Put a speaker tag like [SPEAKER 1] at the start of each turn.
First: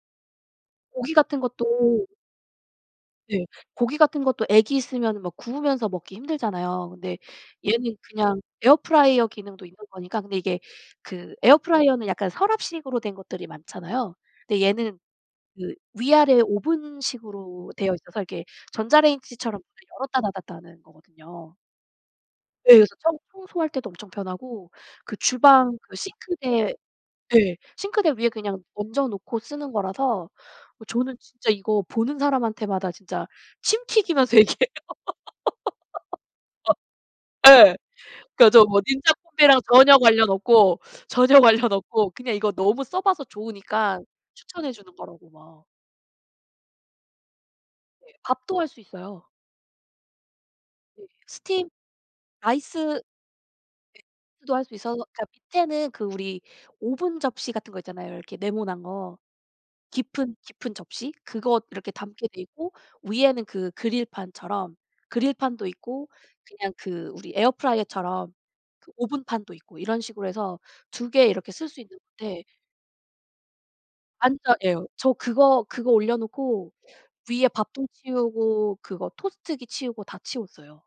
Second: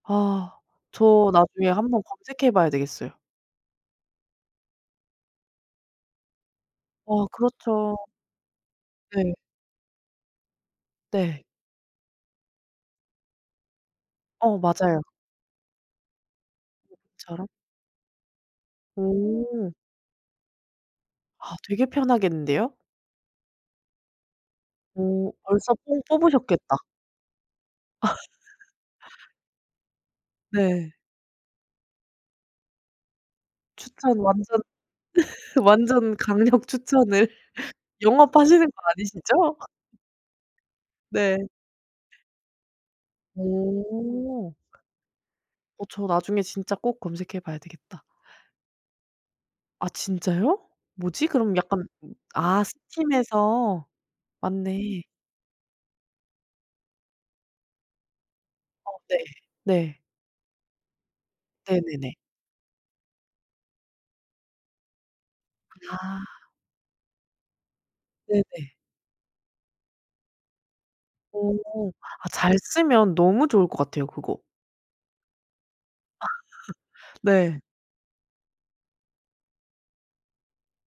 [SPEAKER 1] 아.
[SPEAKER 2] 고기
[SPEAKER 1] 저
[SPEAKER 2] 같은 것도
[SPEAKER 1] 나중에 1 번 검색해 봐야 되겠어요.
[SPEAKER 2] 네. 고기 같은 것도 애기 있으면은 막 구우면서 먹기 힘들잖아요. 근데 얘는
[SPEAKER 1] 어.그렇죠.
[SPEAKER 2] 그냥 에어프라이어
[SPEAKER 1] 네.
[SPEAKER 2] 기능도 있는 거니까. 근데 이게 그
[SPEAKER 1] 네.
[SPEAKER 2] 에어프라이어는 약간 서랍식으로 된 것들이 많잖아요.
[SPEAKER 1] 어.
[SPEAKER 2] 근데 얘는
[SPEAKER 1] 맞아요.
[SPEAKER 2] 그 위아래
[SPEAKER 1] 처럼?
[SPEAKER 2] 오븐식으로 되어 있어서 이렇게 전자레인지처럼
[SPEAKER 1] 오.
[SPEAKER 2] 문을 열었다 닫았다 하는
[SPEAKER 1] 아.
[SPEAKER 2] 거거든요.
[SPEAKER 1] 되게 편하겠는데요?
[SPEAKER 2] 네. 그래서 청 청소할 때도 엄청 편하고 그
[SPEAKER 1] 어. 벌써
[SPEAKER 2] 주방 그
[SPEAKER 1] 뽕
[SPEAKER 2] 싱크대
[SPEAKER 1] 뽑으셨겠다.
[SPEAKER 2] 예. 싱크대 위에 그냥 얹어 놓고 쓰는 거라서 어
[SPEAKER 1] 네.
[SPEAKER 2] 저는 진짜 이거 보는 사람한테마다 진짜 침
[SPEAKER 1] 추천
[SPEAKER 2] 튀기면서
[SPEAKER 1] 완전,
[SPEAKER 2] 얘기해요.
[SPEAKER 1] 완전 강력 추천을
[SPEAKER 2] 예. 그니까 저
[SPEAKER 1] 영업하시는 거
[SPEAKER 2] 뭐 닌자
[SPEAKER 1] 아니시죠?
[SPEAKER 2] 콤비랑 전혀 관련 없고,
[SPEAKER 1] 네.
[SPEAKER 2] 전혀 관련 없고 그냥 이거 너무 써 봐서 좋으니까
[SPEAKER 1] 어.
[SPEAKER 2] 추천해 주는 거라고 막
[SPEAKER 1] 어. 저 나중에 진짜 꼭 검색해 봐야 되겠다.
[SPEAKER 2] 예. 밥도 할 수 있어요.
[SPEAKER 1] 아. 진짜요?
[SPEAKER 2] 네.
[SPEAKER 1] 뭐지? 그럼
[SPEAKER 2] 스팀
[SPEAKER 1] 약간 아
[SPEAKER 2] 아이스
[SPEAKER 1] 스팀해서.
[SPEAKER 2] 수도 할 수
[SPEAKER 1] 맞네.
[SPEAKER 2] 있어서 그니까 밑에는 그 우리 오븐 접시 같은 것 있잖아요. 이렇게 네모난
[SPEAKER 1] 어. 네.
[SPEAKER 2] 거
[SPEAKER 1] 네.
[SPEAKER 2] 깊은, 깊은 접시? 그거 이렇게
[SPEAKER 1] 네네네.
[SPEAKER 2] 담게 돼 있고 위에는 그 그릴판처럼 그릴판도
[SPEAKER 1] 아.
[SPEAKER 2] 있고 그냥 그 우리 에어프라이어처럼
[SPEAKER 1] 네네.
[SPEAKER 2] 그 오븐판도 있고 이런 식으로 해서 2 개 이렇게 쓸 수
[SPEAKER 1] 어.
[SPEAKER 2] 있는
[SPEAKER 1] 아
[SPEAKER 2] 건데
[SPEAKER 1] 잘 쓰면 너무 좋을 것 같아요, 그거.
[SPEAKER 2] 완전 예. 저 그거 그거 올려놓고 위에
[SPEAKER 1] 네.
[SPEAKER 2] 밥통 치우고 그거 토스트기 치우고 다 치웠어요.